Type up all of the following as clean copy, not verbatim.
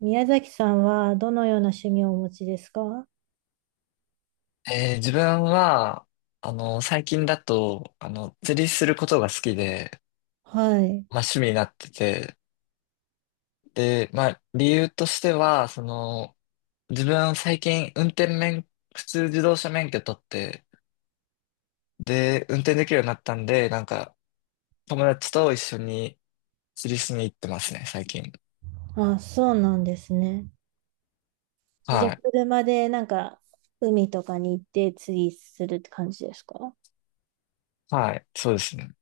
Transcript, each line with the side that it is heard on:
right: 宮崎さんはどのような趣味をお持ちですか？
left: 自分は、あの、最近だと、あの、釣りすることが好きで、
right: はい。
left: まあ趣味になってて、で、まあ理由としては、その、自分最近運転免、普通自動車免許取って、で、運転できるようになったんで、なんか、友達と一緒に釣りしに行ってますね、最近。
right: あ、そうなんですね。じゃあ、
left: はい。
right: 車でなんか海とかに行って釣りするって感じですか？
left: はい。そうですね。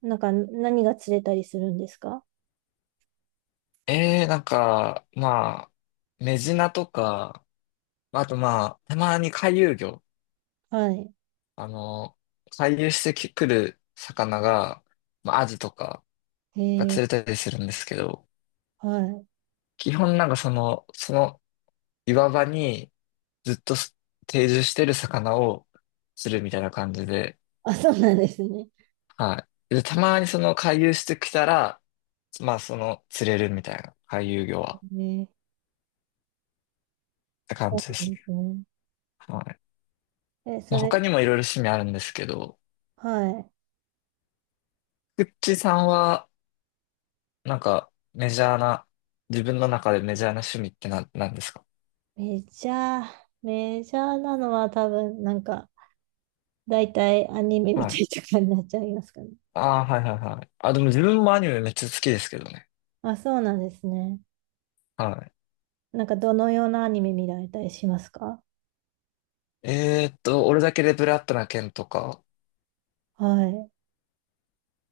right: なんか何が釣れたりするんですか？
left: なんか、まあ、メジナとか、あとまあ、たまに回遊魚。
right: はい。
left: あの、回遊してくる魚が、まあ、アジとかが
right: へえ、
left: 釣れたりするんですけど、
right: はい。
left: 基本なんかその、その岩場にずっと定住してる魚を釣るみたいな感じで、
right: あ、そうなんですね。
left: はい。で、たまにその回遊してきたら、まあその釣れるみたいな、回遊魚は、
right: へえ、
left: って感
right: そ
left: じ
right: う
left: で
right: な
left: す
right: ん
left: ね。
right: ですね。
left: はい。
right: え、
left: ま
right: そ
left: あ他
right: れ、
left: にもいろいろ趣味あるんですけど、
right: はい。
left: くっちさんは、なんかメジャーな、自分の中でメジャーな趣味ってなんですか？
right: メジャー、メジャーなのは多分なんか大体アニメ見い
left: はい。
right: なとかになっちゃいますかね。
left: ああ、はいはいはい。あ、でも自分もアニメめっちゃ好きですけどね。
right: あ、そうなんですね。
left: は
right: なんかどのようなアニメ見られたりしますか？
left: い。俺だけでブラッドな剣とか、
right: はい。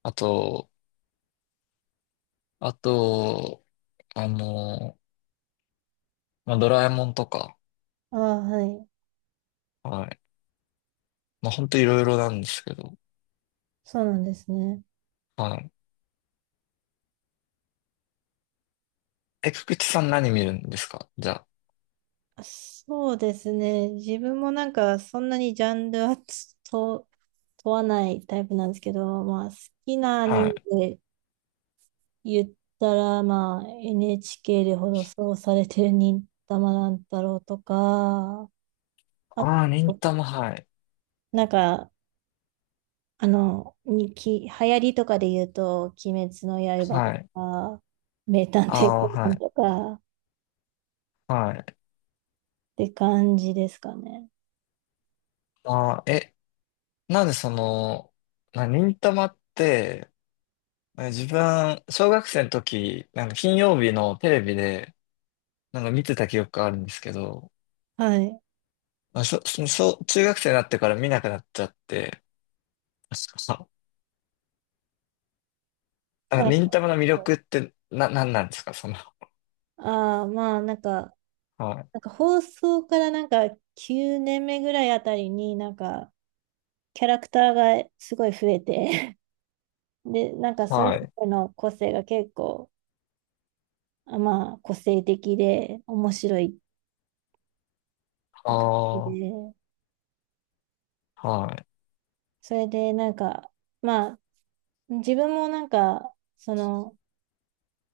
left: あと、あと、あのまあ、ドラえもんとか、
right: ああ、はい。
left: はい。まあ、ほんといろいろなんですけど、
right: そうなんですね。
left: はい。え、くくちさん何見るんですかじゃ
right: あそうですね。自分もなんかそんなにジャンルはつと問わないタイプなんですけど、まあ好きなア
left: あ？
right: ニ
left: は
right: メ
left: い。
right: で言ったら、まあ NHK で放送されてる忍たま乱太郎とか、あ
left: ああ、忍
right: と、
left: たま、はい。
right: なんか、あの、流行りとかで言うと、鬼滅の刃と
left: はい。
right: か、名探
left: あ
right: 偵
left: あ、
right: コナ
left: は
right: ンと
left: い。
right: か、
left: はい。
right: って感じですかね。
left: ああ、え、なんでその、忍たまって、え自分、小学生の時、なんか金曜日のテレビで、なんか見てた記憶があるんですけど、
right: はい。
left: まあ、そう中学生になってから見なくなっちゃって、あ、あ
right: あ、
left: 忍たまの魅力ってなんなんですか、その？
right: まあ、なんか、
left: はい。
right: なんか放送からなんか9年目ぐらいあたりになんかキャラクターがすごい増えて で、なんかそれ
left: は
right: ぞ
left: い。
right: れの個性が結構、あまあ、個性的で面白いって感じ
left: あ
right: で、
left: あ、はい。
right: それでなんか、まあ、自分もなんか、その、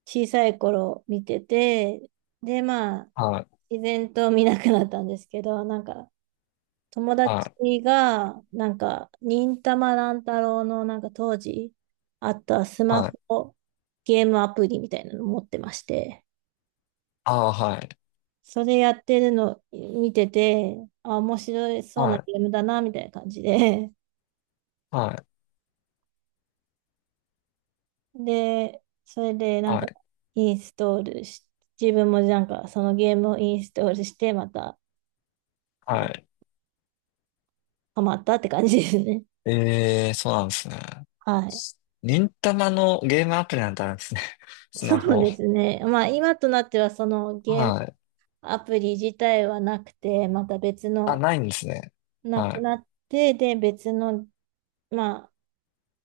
right: 小さい頃見てて、で、まあ、
left: はい。
right: 自然と見なくなったんですけど、なんか、友
left: は
right: 達
left: い。
right: が、なんか、忍たま乱太郎の、なんか当時あったスマ
left: はい。
right: ホゲームアプリみたいなの持ってまして、
left: ああ、はい。
right: それやってるの見てて、あ、面白そう
left: は
right: な
left: い。
right: ゲームだな、みたいな感じで、
left: はい。
right: で、それでなん
left: は
right: か、
left: い。
right: インストールし、自分もなんか、そのゲームをインストールして、また、
left: は
right: あ
left: い。
right: ハマったって感じですね。
left: ええ、そうなんですね。
right: はい。
left: 忍たまのゲームアプリなんてあるんですね。スマ
right: そう
left: ホ。
right: ですね。まあ、今となっては、そのゲーム
left: はい。
right: アプリ自体はなくて、また別
left: あ、
right: の、
left: ないんですね。
right: な
left: は
right: く
left: い。
right: なって、で、別の、ま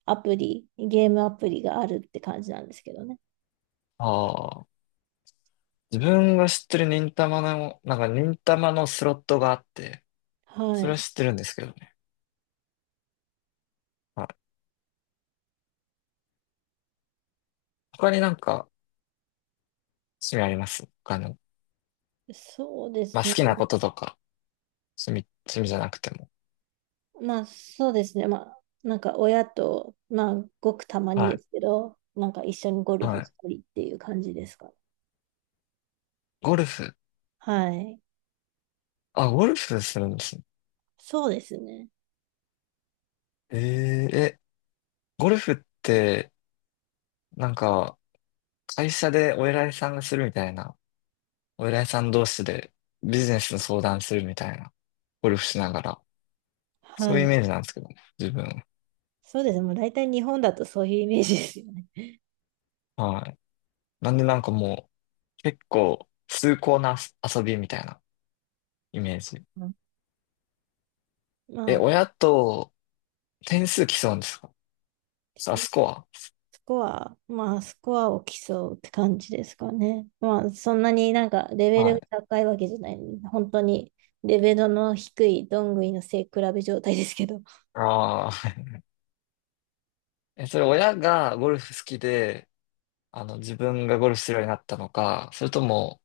right: あ、アプリ、ゲームアプリがあるって感じなんですけどね。
left: ああ。自分が知ってる忍たまの、なんか忍たまのスロットがあって、
right: は
left: それは
right: い。
left: 知ってるんですけどね。はい。他になんか趣味あります他の？
right: そうで
left: まあ
right: すね。
left: 好きなこととか、趣味じゃなくても。
right: まあ、そうですね。まあ、なんか親と、まあ、ごくたまに
left: は
right: で
left: い。
right: すけど、なんか一緒にゴル
left: は
right: フし
left: い。
right: たりっていう感じですかね。
left: ゴルフ。
right: はい。
left: あ、ゴルフするんですね。
right: そうですね。
left: ええ、ゴルフって、なんか、会社でお偉いさんがするみたいな、お偉いさん同士でビジネスの相談するみたいな、ゴルフしながら、
right: は
left: そういうイ
right: い。
left: メージなんですけどね、自分。
right: そうですね。もう大体日本だとそういうイメージですよね。
left: はい。なんでなんかもう、結構、崇高な遊びみたいなイメージ。
right: うん、ま
left: え、
right: あ、
left: 親と点数競うんですか？あ、スコ
right: スコアを競うって感じですかね。まあ、そんなになんかレベ
left: ア、
right: ル
left: は
right: が
left: い。
right: 高いわけじゃない。本当にレベルの低いどんぐりの背比べ状態ですけど。
left: ああ。え、それ親がゴルフ好きで、あの、自分がゴルフするようになったのか、それとも、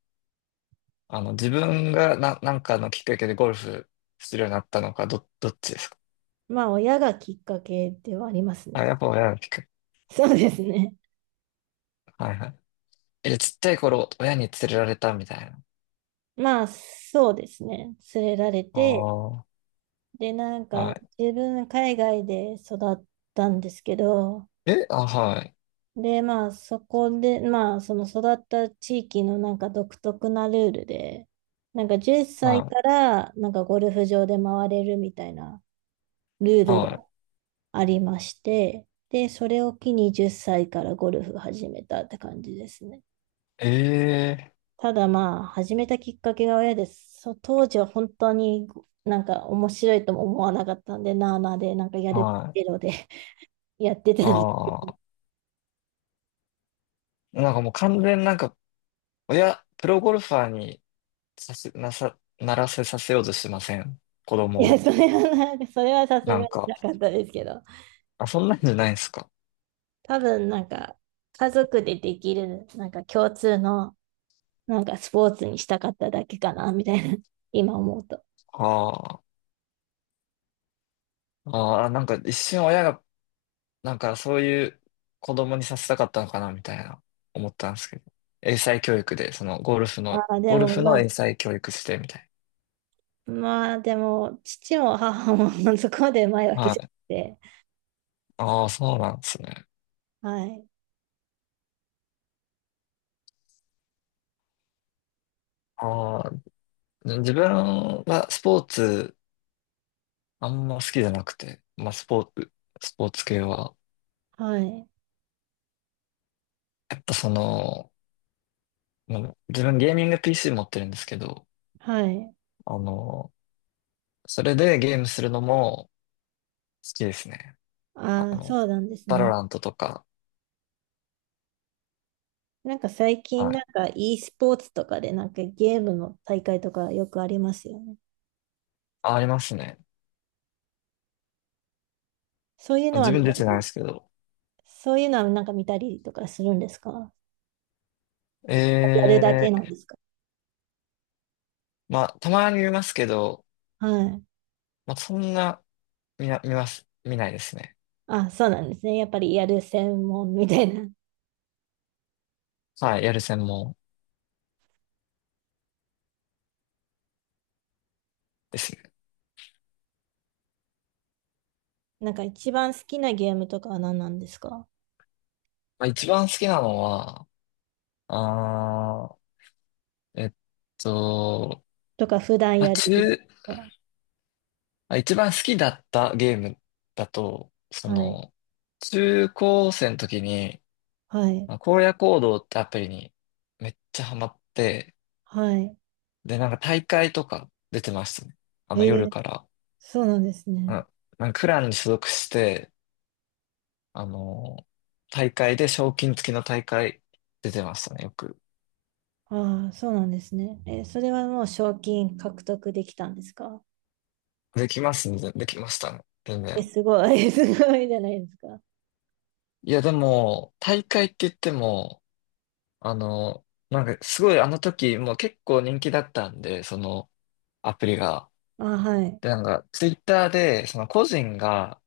left: あの、自分がなんかのきっかけでゴルフするようになったのか、どっちですか？
right: まあ、親がきっかけではあります
left: あ、
right: ね。
left: やっぱ親のきっかけ。
right: そうですね。
left: はいはい。え、ちっちゃい頃、親に連れられたみたいな。
right: まあ、そうですね。連れられ
left: あ
right: て、
left: あ。
right: で、なんか
left: は
right: 自分海外で育ったんですけど、
left: い。え、あ、はい。
right: で、まあ、そこで、まあ、その育った地域のなんか独特なルールで、なんか10
left: は
right: 歳か
left: い。
right: らなんかゴルフ場で回れるみたいなルールが
left: は
right: ありまして、で、それを機に10歳からゴルフ始めたって感じですね。
left: い。ええ、
right: ただまあ、始めたきっかけが親です。当時は本当になんか面白いとも思わなかったんで、なあなあで、なんかやる
left: はい。
right: けどで やってたんです。
left: ああ。なんかもう完全になんか、親、プロゴルファーにさせ、なさ、ならせさせようとしてません。子
right: い
left: 供
right: や、
left: を。
right: それはさすが
left: な
right: に
left: んか、
right: なかったですけど。
left: あ、そんなんじゃないんですか？
right: 多分なんか家族でできるなんか共通のなんかスポーツにしたかっただけかなみたいな 今思うと。
left: ああ、ああ、なんか一瞬親が、なんかそういう子供にさせたかったのかな、みたいな、思ったんですけど。英才教育で、そのゴルフ
right: あ
left: の、
right: あ、で
left: ゴル
right: も
left: フ
right: まあ、
left: の英才教育して、みたい
right: まあでも父も母も そこまでうまいわ
left: な。
right: けじ
left: は
right: ゃ
left: い。
right: なくて。
left: ああ、そうなんですね。
right: はい。
left: ああ、自分はスポーツ、あんま好きじゃなくて、まあスポーツ系は。
right: はい。
left: やっぱその、まあ自分ゲーミング PC 持ってるんですけど、
right: はい。
left: あの、それでゲームするのも好きですね。あ
right: ああ、
left: の、
right: そうなんです
left: バロ
right: ね。
left: ラントとか、
right: なんか最近
left: は
right: なん
left: い。
right: か e スポーツとかでなんかゲームの大会とかよくありますよね。
left: あ、ありますね。
right: そういうの
left: 自
right: は見た
left: 分出てないで
right: り、
left: すけど。
right: そういうのはなんか見たりとかするんですか？やる
left: え
right: だけ
left: え、
right: なんですか？
left: まあ、たまに見ますけど、
right: はい。
left: まあ、そんな、見ないですね。
right: あ、そうなんですね。やっぱりやる専門みたいな。
left: はい、やる専門ですね。
right: なんか一番好きなゲームとかは何なんですか？
left: まあ、一番好きなのは、あー、えっと、
right: とか普段
left: まあ、
right: やるゲームとか。
left: まあ一番好きだったゲームだと、そ
right: はい。
left: の、中高生の時に、
right: はい。
left: まあ荒野行動ってアプリにめっちゃハマって、
right: はい。
left: で、なんか大会とか出てましたね。あ
right: え
left: の夜
right: ー、
left: から。
right: そうなんです
left: う
right: ね。
left: ん、なんかクランに所属して、あの、大会で賞金付きの大会出てましたね、よく。
right: ああ、そうなんですね。それはもう賞金獲得できたんですか？
left: できますね、できましたね、全
right: え、
left: 然。
right: すごい。すごいじゃないですか。
left: いや、でも、大会って言っても、あの、なんかすごいあの時もう結構人気だったんで、その、アプリが。
right: あ、はい。
left: で、なんか、ツイッターで、その個人が、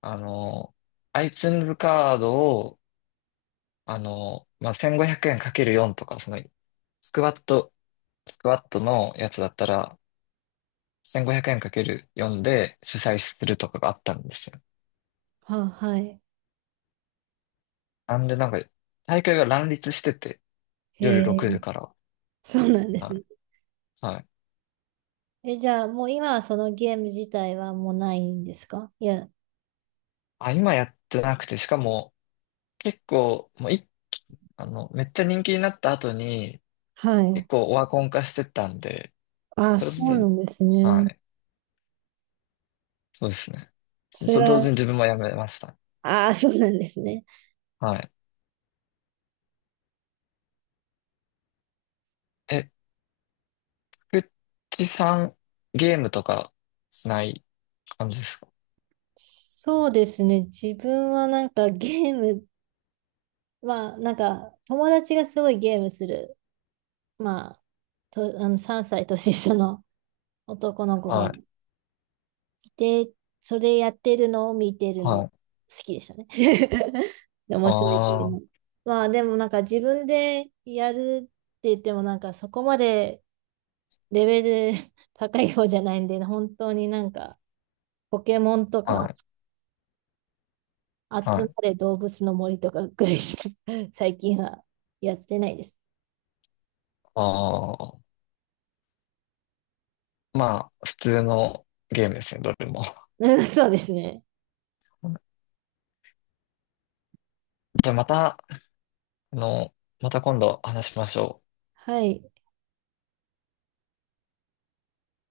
left: あの、iTunes カードを、あの、まあ、1500円かける4とか、その、スクワット、スクワットのやつだったら、1500円かける4で主催するとかがあったんですよ。
right: あ、はい。
left: なんで、なんか、大会が乱立してて、
right: へ
left: 夜
right: え、
left: 6時から。
right: そうなんで
left: は
right: す
left: い。
right: ね。
left: はい。
right: え、じゃあもう今はそのゲーム自体はもうないんですか？いや、
left: あ、今やってなくて、しかも、結構、もうい、あの、めっちゃ人気になった後に、
right: はい。
left: 結構オワコン化してったんで、
right: あ、
left: それと
right: そうな
left: と、
right: んです
left: は
right: ね。
left: い。そうですね。
right: それ
left: 同
right: は
left: 時に自分もやめました。
right: ああ、そうなんですね。
left: はい。え、くっちさん、ゲームとかしない感じですか？
right: そうですね。自分はなんかゲーム、まあなんか友達がすごいゲームする、まあ、と、あの3歳年下の男の子
left: は
right: が
left: い。
right: いて、それやってるのを見てるのが
left: は
right: 好
left: い。
right: きでしたね。で面白いっていう
left: あ
right: の。
left: あ
right: まあでもなんか自分でやるって言ってもなんかそこまでレベル 高い方じゃないんで、本当になんかポケモンと
left: ー、は
right: か
left: い。は
right: 集ま
left: い。
right: れ動物の森とかぐらいしか 最近はやってないです。
left: ああ。まあ、普通のゲームですね、どれも。
right: そうですね。
left: じゃあまた、あの、また今度話しましょう。
right: はい。